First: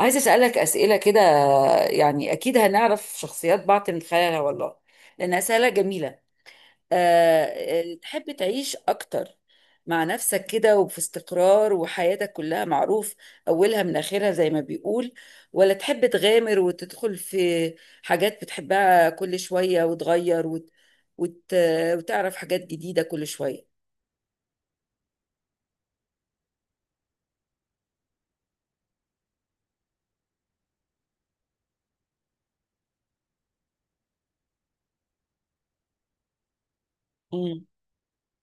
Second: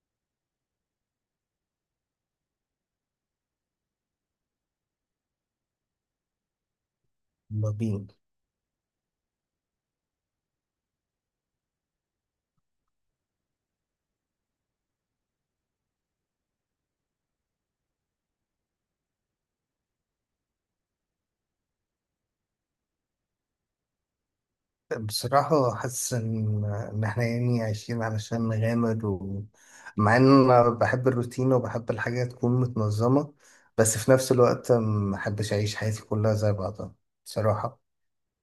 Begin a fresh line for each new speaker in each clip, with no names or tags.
عايزة أسألك أسئلة كده. يعني أكيد هنعرف شخصيات بعض من خلالها والله، لأن أسئلة جميلة. أه
يلا
آه،
بينا.
تحب تعيش أكتر مع نفسك كده وفي استقرار، وحياتك كلها معروف أولها من آخرها زي ما بيقول، ولا تحب تغامر وتدخل في حاجات بتحبها كل شوية وتغير وت... وتعرف حاجات جديدة كل شوية؟
بصراحة حاسس إن إحنا يعني عايشين علشان نغامر، ومع إن أنا بحب الروتين وبحب الحاجة تكون متنظمة، بس في نفس الوقت ما أحبش أعيش حياتي كلها زي بعضها. بصراحة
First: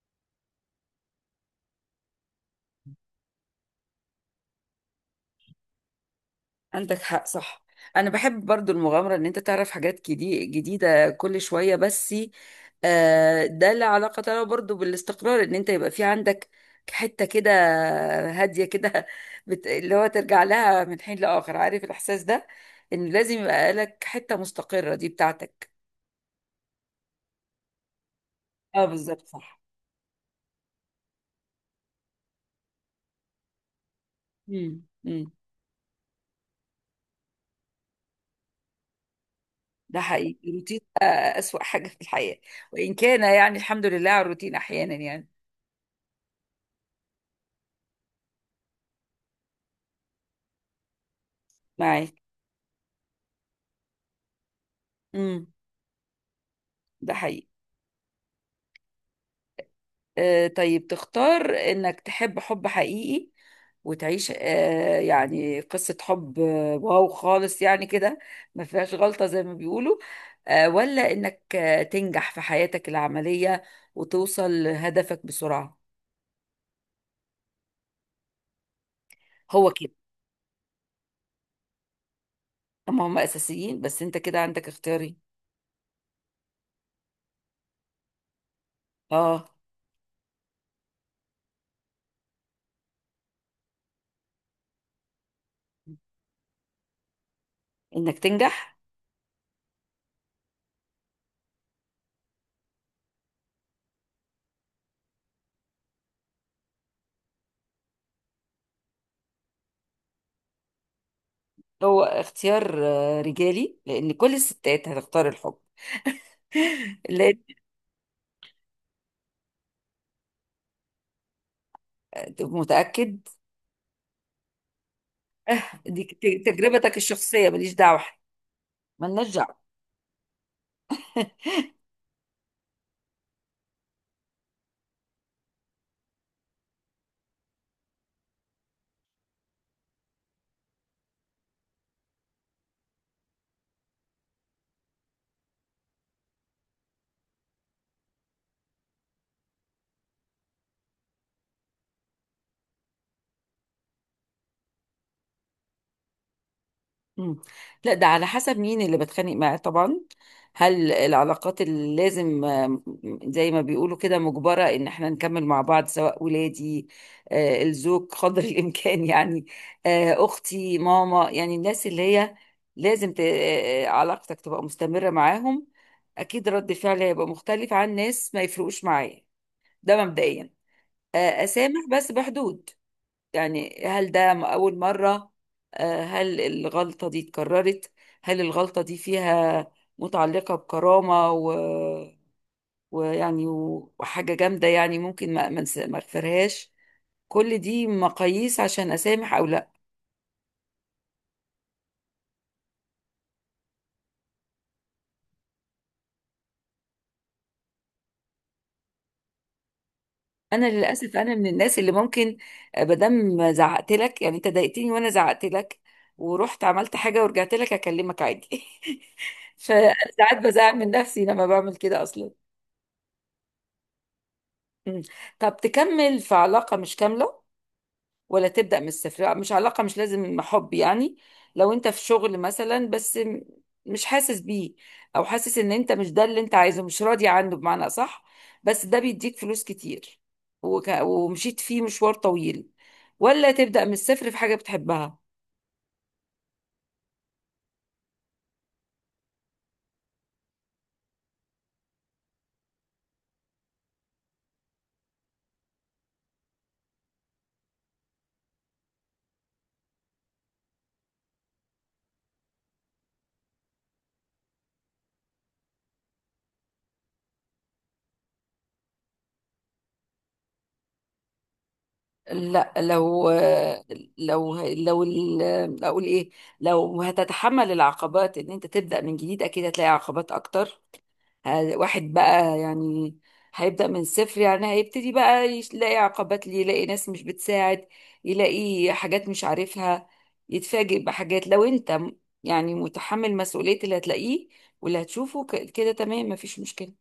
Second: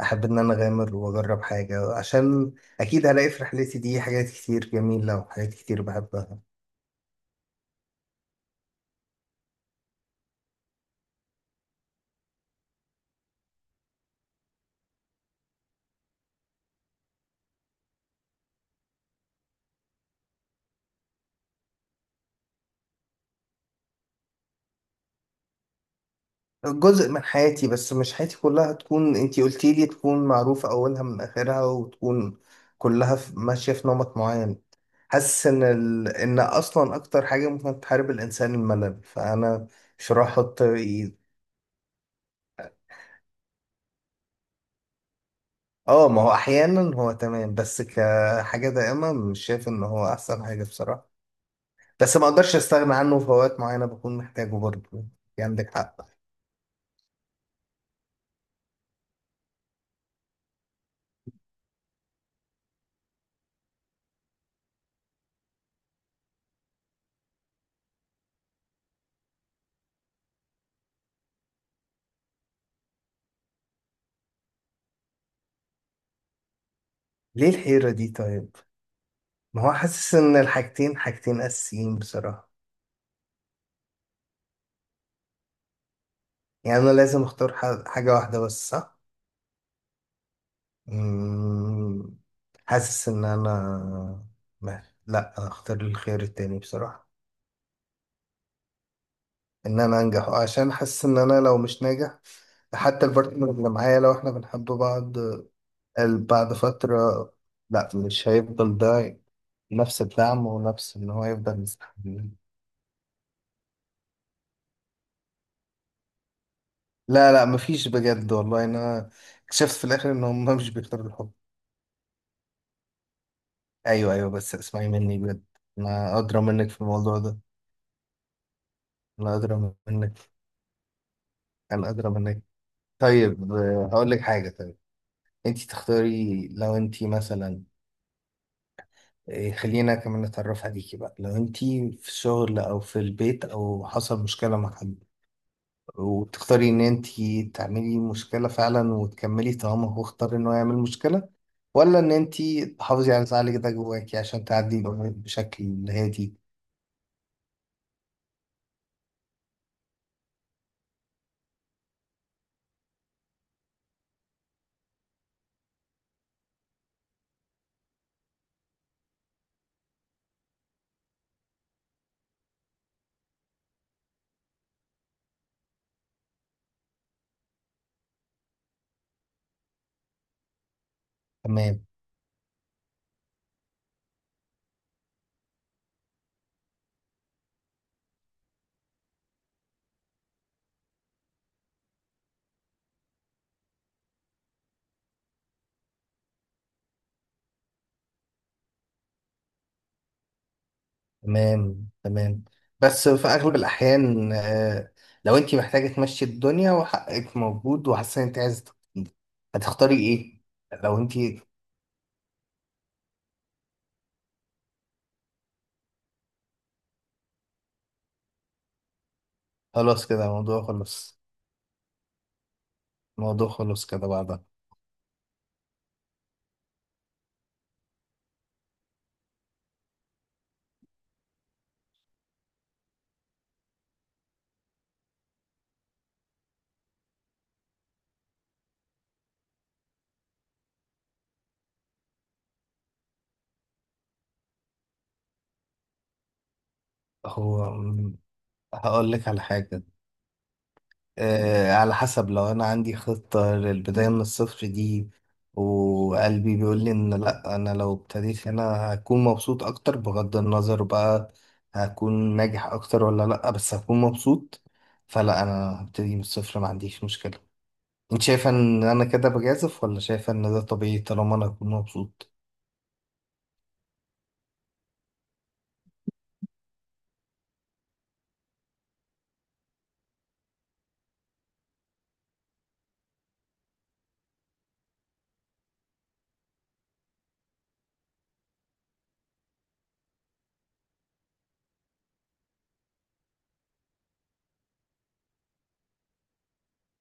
أحب إن أنا أغامر وأجرب حاجة، عشان أكيد هلاقي في رحلتي دي حاجات كتير جميلة وحاجات كتير بحبها.
عندك حق، صح. انا بحب برضو المغامره ان انت تعرف حاجات جديده كل شويه، بس ده له علاقه له برضو بالاستقرار، ان انت يبقى في عندك حته كده، هاديه كده اللي هو ترجع لها من حين لاخر، عارف الاحساس ده؟ ان لازم يبقى لك حته مستقره دي بتاعتك.
جزء من حياتي، بس مش حياتي كلها
اه
تكون
بالظبط،
انتي
صح.
قلتي لي تكون معروفة أولها من آخرها وتكون كلها ماشية في نمط معين.
امم امم
حاسس إن إن أصلا أكتر حاجة ممكن تحارب الإنسان الملل، فأنا
ده
مش راح
حقيقي،
أحط
الروتين
إيد.
اسوأ حاجه في الحياه، وان كان يعني الحمد لله على الروتين احيانا يعني.
آه، ما هو أحيانا هو تمام، بس كحاجة دائمة مش شايف إن هو أحسن حاجة بصراحة.
معاك.
بس ما أقدرش أستغنى عنه في أوقات معينة، بكون محتاجه برضه
امم
يعني. عندك حق.
ده حقيقي. طيب، تختار انك تحب حب حقيقي وتعيش يعني قصة حب واو خالص يعني كده، ما فيهاش غلطة زي ما بيقولوا، ولا انك تنجح في حياتك العملية وتوصل لهدفك بسرعة؟
ليه الحيرة دي طيب؟ ما
هو
هو
كده.
حاسس إن الحاجتين حاجتين أساسيين بصراحة.
اما هم اساسيين، بس انت كده عندك اختياري.
يعني انا لازم اختار حاجة واحدة بس، صح؟
اه،
مم، حاسس ان انا لا، أنا اختار الخيار التاني بصراحة.
انك تنجح.
ان انا انجح، عشان حاسس ان انا لو مش ناجح، حتى البارتنر اللي معايا لو احنا بنحب بعض، بعد فترة لا، مش هيفضل ده نفس الدعم، ونفس ان هو يفضل
هو
مستحمل.
اختيار رجالي، لان كل الستات هتختار الحب.
لا
لان
لا مفيش، بجد والله، انا اكتشفت في الاخر ان هم مش بيختاروا الحب.
متأكد؟
ايوه ايوه، بس اسمعي مني بجد،
دي
انا ادرى منك في
تجربتك
الموضوع ده.
الشخصية، ماليش دعوة، ملناش
لا،
دعوة.
أدرى منك، أنا أدرى منك. طيب آه، هقول لك حاجة. طيب، أنت تختاري لو أنت مثلا، آه، خلينا كمان نتعرف عليكي بقى. لو أنت في الشغل أو في البيت، أو حصل مشكلة مع حد، وتختاري إن أنت تعملي مشكلة فعلا وتكملي طالما هو اختار إنه يعمل مشكلة، ولا إن أنت تحافظي على زعلك ده جواكي عشان تعدي الأمور بشكل هادي.
مم. لا، ده على حسب مين اللي بتخانق معاه طبعا. هل العلاقات اللي لازم، زي ما بيقولوا كده، مجبرة ان احنا نكمل مع بعض، سواء ولادي، الزوج قدر الامكان يعني، اختي، ماما، يعني الناس اللي هي لازم علاقتك تبقى مستمرة معاهم، اكيد رد فعلي هيبقى مختلف عن ناس ما يفرقوش معايا. ده مبدئيا. اسامح
تمام.
بس بحدود. يعني هل ده أول مرة؟ هل الغلطة دي اتكررت؟ هل الغلطة دي فيها، متعلقة بكرامة ويعني وحاجة جامدة يعني، ممكن ما اغفرهاش؟ كل دي مقاييس عشان أسامح أو لا.
تمام، تمام، بس في اغلب الاحيان آه، لو انت محتاجه تمشي الدنيا وحقك موجود وحاسه ان انت عايزه تبتدي، هتختاري ايه؟
أنا
لو انت،
للأسف أنا من الناس اللي ممكن بدم زعقت لك، يعني أنت ضايقتني وأنا زعقت لك ورحت عملت حاجة ورجعت لك أكلمك عادي. فأنا
خلاص كده
ساعات
الموضوع
بزعل من
خلص،
نفسي لما بعمل كده أصلا.
الموضوع خلص كده بعدها.
مم. طب تكمل في علاقة مش كاملة ولا تبدأ من الصفر؟ لا، مش علاقة، مش لازم حب يعني. لو انت في شغل مثلا بس مش حاسس بيه، او حاسس ان انت مش ده اللي انت عايزه، مش راضي عنه بمعنى اصح، بس ده بيديك فلوس كتير ومشيت فيه مشوار طويل، ولا تبدأ من الصفر في حاجة بتحبها؟
هو مم، هقول لك على حاجه. آه، على حسب، لو انا عندي خطة للبداية من الصفر دي، وقلبي بيقول لي ان لا، انا لو ابتديت هنا هكون مبسوط اكتر، بغض النظر بقى هكون ناجح اكتر ولا لا، بس هكون مبسوط، فلا انا هبتدي من الصفر، ما عنديش مشكلة. انت شايفة ان انا كده بجازف، ولا شايفة ان ده طبيعي طالما انا هكون مبسوط؟
لا، لو اقول ايه، لو هتتحمل العقبات ان انت تبدأ من جديد، اكيد هتلاقي عقبات اكتر. واحد بقى يعني هيبدأ من الصفر، يعني هيبتدي بقى يلاقي عقبات، ليه، يلاقي ناس مش بتساعد، يلاقي حاجات مش عارفها، يتفاجئ بحاجات. لو انت يعني متحمل مسؤولية اللي هتلاقيه واللي هتشوفه كده، تمام، مفيش مشكلة.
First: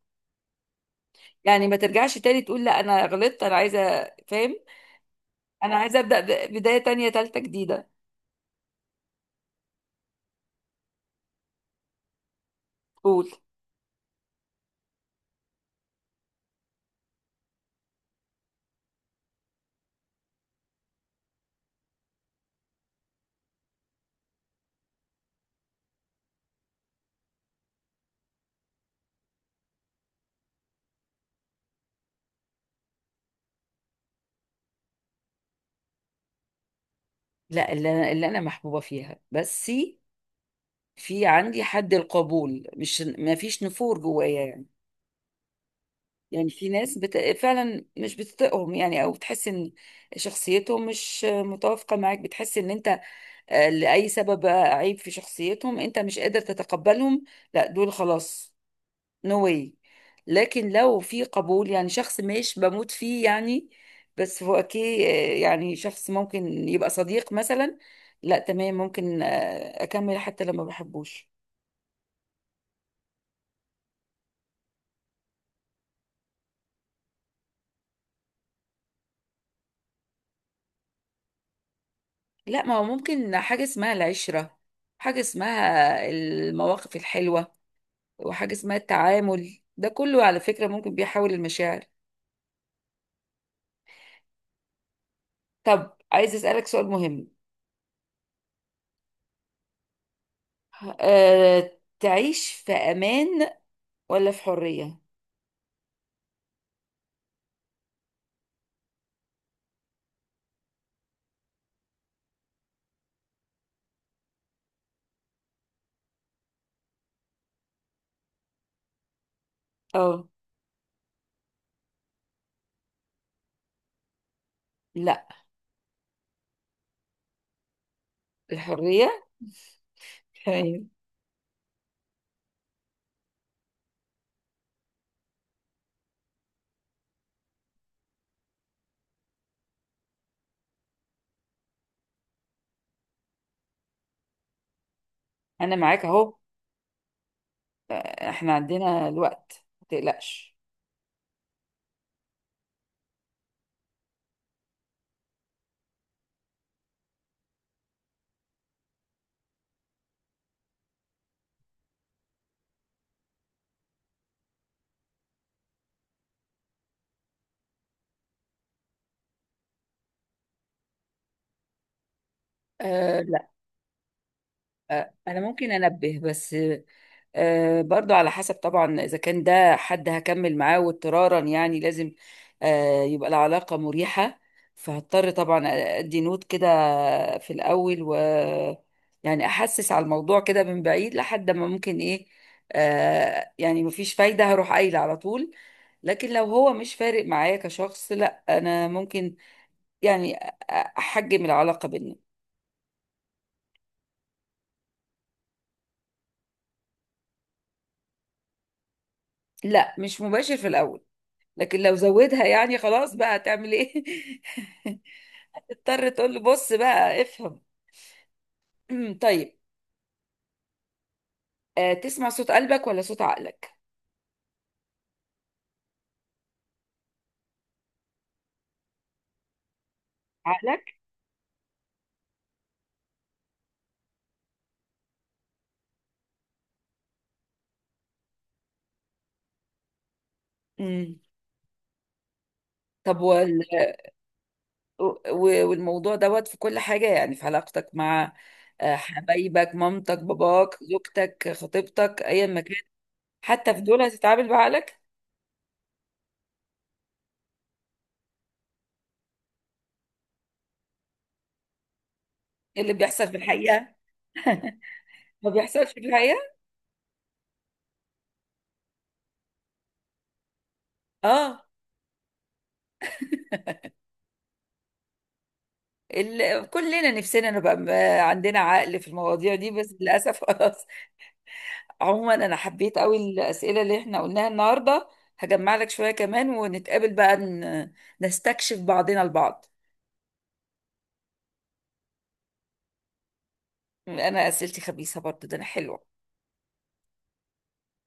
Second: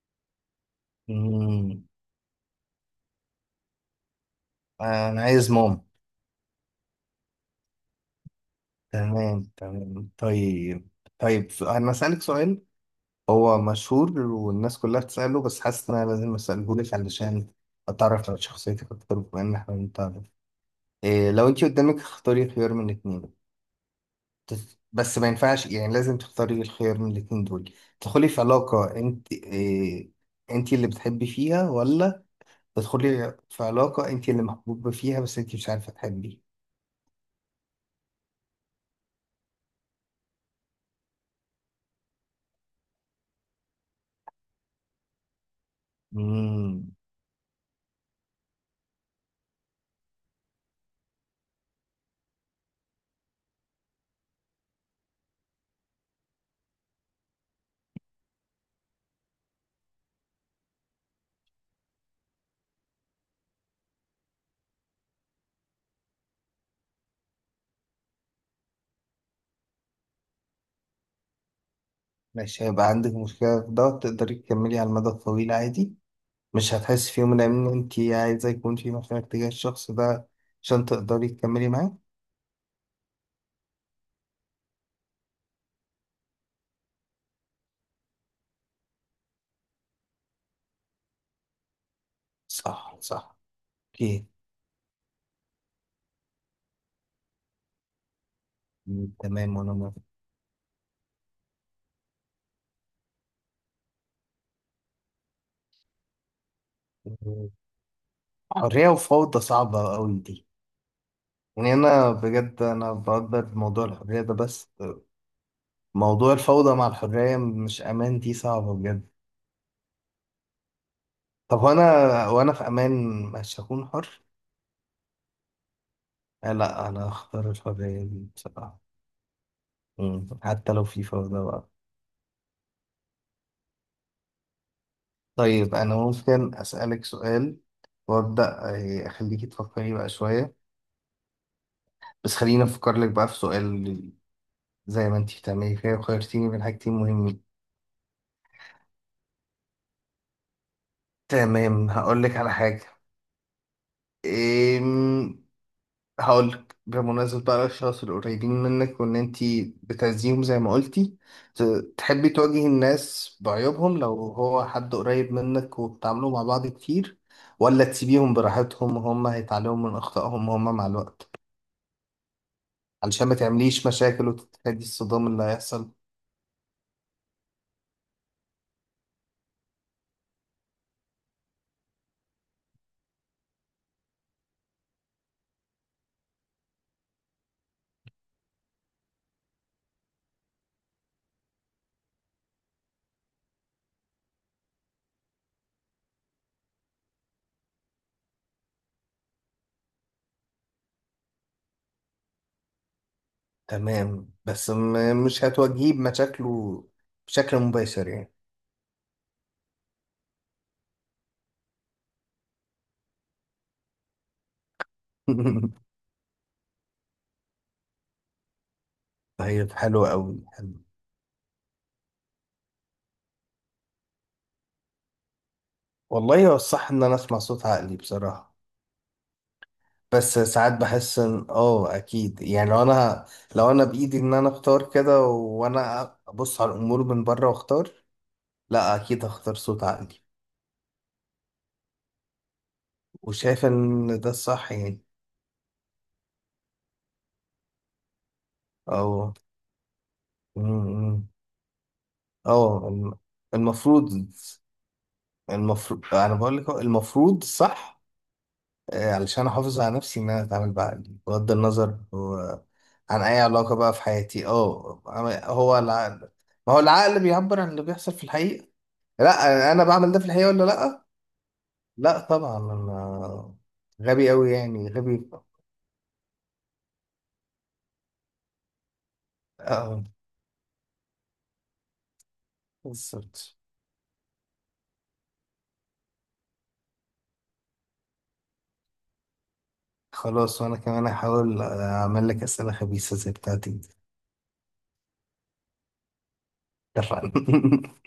يعني ما
مم.
ترجعش تاني تقول لا انا غلطت، انا عايزة، فاهم،
انا عايز
انا
ماما.
عايزة أبدأ بداية تانية تالتة جديدة.
تمام تمام. طيب، طيب انا اسألك سؤال.
قول.
هو مشهور والناس كلها بتسأله، بس حاسس إن أنا لازم أسألهولك علشان أتعرف على شخصيتك أكتر، بما إن إحنا بنتعرف. إيه لو أنت قدامك اختاري خيار من الاتنين، بس ما ينفعش، يعني لازم تختاري الخيار من الاتنين دول. تدخلي في علاقة أنت إيه، أنت اللي بتحبي فيها، ولا تدخلي في علاقة أنت اللي محبوبة فيها، بس أنت مش عارفة تحبي.
لا، اللي انا محبوبه فيها بس في عندي حد القبول، مش ما فيش نفور جوايا يعني. يعني في
مم.
ناس فعلا مش بتطيقهم يعني، او بتحس ان شخصيتهم مش متوافقه معاك، بتحس ان انت لاي سبب بقى، عيب في شخصيتهم، انت مش قادر تتقبلهم. لا دول خلاص، نو واي. لكن لو في قبول، يعني شخص مش بموت فيه يعني، بس هو اوكي، يعني شخص ممكن يبقى صديق مثلا، لا تمام، ممكن اكمل حتى لما بحبوش.
ماشي، هيبقى عندك مشكلة في ده؟ تقدري تكملي على المدى الطويل عادي؟ مش هتحس في يوم من الأيام إن أنت عايزة يكون في مشاعر تجاه الشخص ده عشان تقدري تكملي معاه؟
لا، ما هو ممكن حاجه اسمها العشره، حاجه اسمها المواقف الحلوه، وحاجة اسمها التعامل، ده كله على فكرة ممكن بيحول المشاعر.
صح، صح. أوكي.
طب عايز أسألك سؤال مهم.
م، تمام وأنا موافق.
تعيش في أمان ولا في حرية؟
م، حرية وفوضى صعبة أوي دي. يعني أنا بجد أنا بقدر موضوع الحرية ده، بس موضوع الفوضى مع الحرية مش أمان، دي صعبة بجد.
اه
طب وأنا في أمان مش هكون حر؟
لا،
آه لا، أنا هختار الحرية دي بصراحة.
الحرية.
م، حتى لو
تمام.
في فوضى بقى. طيب أنا ممكن أسألك سؤال وأبدأ، آه، أخليكي تفكري بقى شوية، بس خليني أفكر لك بقى في سؤال، زي ما أنتي
أنا
بتعملي كده
معاك أهو،
وخيرتيني بين حاجتين مهمين.
احنا عندنا الوقت، ما تقلقش.
تمام، هقول لك على حاجة. إيم... هقول لك بمناسبة بقى الأشخاص القريبين منك، وإن أنتي بتعزيهم زي ما قلتي، تحبي تواجهي الناس بعيوبهم لو هو حد قريب منك وبتعاملوا مع بعض كتير، ولا تسيبيهم براحتهم وهم هيتعلموا من أخطائهم وهم مع الوقت،
أه
علشان ما
لا،
تعمليش مشاكل وتتفادي الصدام
أنا
اللي
ممكن
هيحصل؟
أنبه بس، برضو على حسب طبعا، إذا كان ده حد هكمل معاه واضطرارا يعني لازم يبقى العلاقة مريحة، فهضطر طبعا أدي نوت كده في الأول، و يعني أحسس على الموضوع كده من بعيد لحد ما ممكن إيه، يعني مفيش فايدة، هروح قايلة على طول. لكن لو هو مش فارق معايا كشخص، لا أنا ممكن يعني أحجم العلاقة بينا.
تمام، بس مش هتواجهيه بمشاكله بشكل مباشر يعني.
لا مش مباشر في الأول، لكن لو زودها يعني خلاص بقى، هتعمل إيه؟ تضطر تقول له بص بقى افهم. طيب،
طيب، حلو قوي، حلو.
تسمع صوت قلبك ولا صوت عقلك؟
والله هو الصح ان انا اسمع صوت عقلي بصراحة، بس ساعات
عقلك.
بحس ان اه اكيد، يعني لو انا، لو انا بايدي ان انا اختار كده، وانا ابص على الامور من بره واختار، لا اكيد هختار صوت عقلي.
امم طب وال...
وشايف ان ده الصح يعني.
و- والموضوع دوت في كل حاجة، يعني في علاقتك مع
اه،
حبايبك، مامتك،
م-
باباك،
م.
زوجتك، خطيبتك، ايا ما كان،
اه
حتى في دول
المفروض،
هتتعامل بعقلك؟
المفروض. انا بقول لك هو المفروض صح، آه، علشان احافظ على نفسي، ان انا اتعامل بقى بغض النظر هو
اللي
عن
بيحصل في
اي علاقه
الحقيقة
بقى في حياتي. اه،
ما
هو
بيحصلش في
العقل،
الحقيقة.
ما هو العقل بيعبر عن اللي بيحصل في الحقيقه. لا، انا بعمل ده في الحقيقه ولا لا؟
اه،
لا طبعا، انا غبي قوي يعني، غبي.
كلنا نفسنا نبقى عندنا عقل في المواضيع دي، بس
اه،
للأسف. عموما انا حبيت قوي
بالظبط.
الاسئله اللي احنا قلناها النهارده، هجمع لك شويه كمان ونتقابل بقى، نستكشف بعضنا البعض.
خلاص، وانا كمان هحاول اعمل لك اسئله خبيثه زي بتاعتي.
انا اسئلتي خبيثه برضو، ده انا حلوه.
اتفقنا.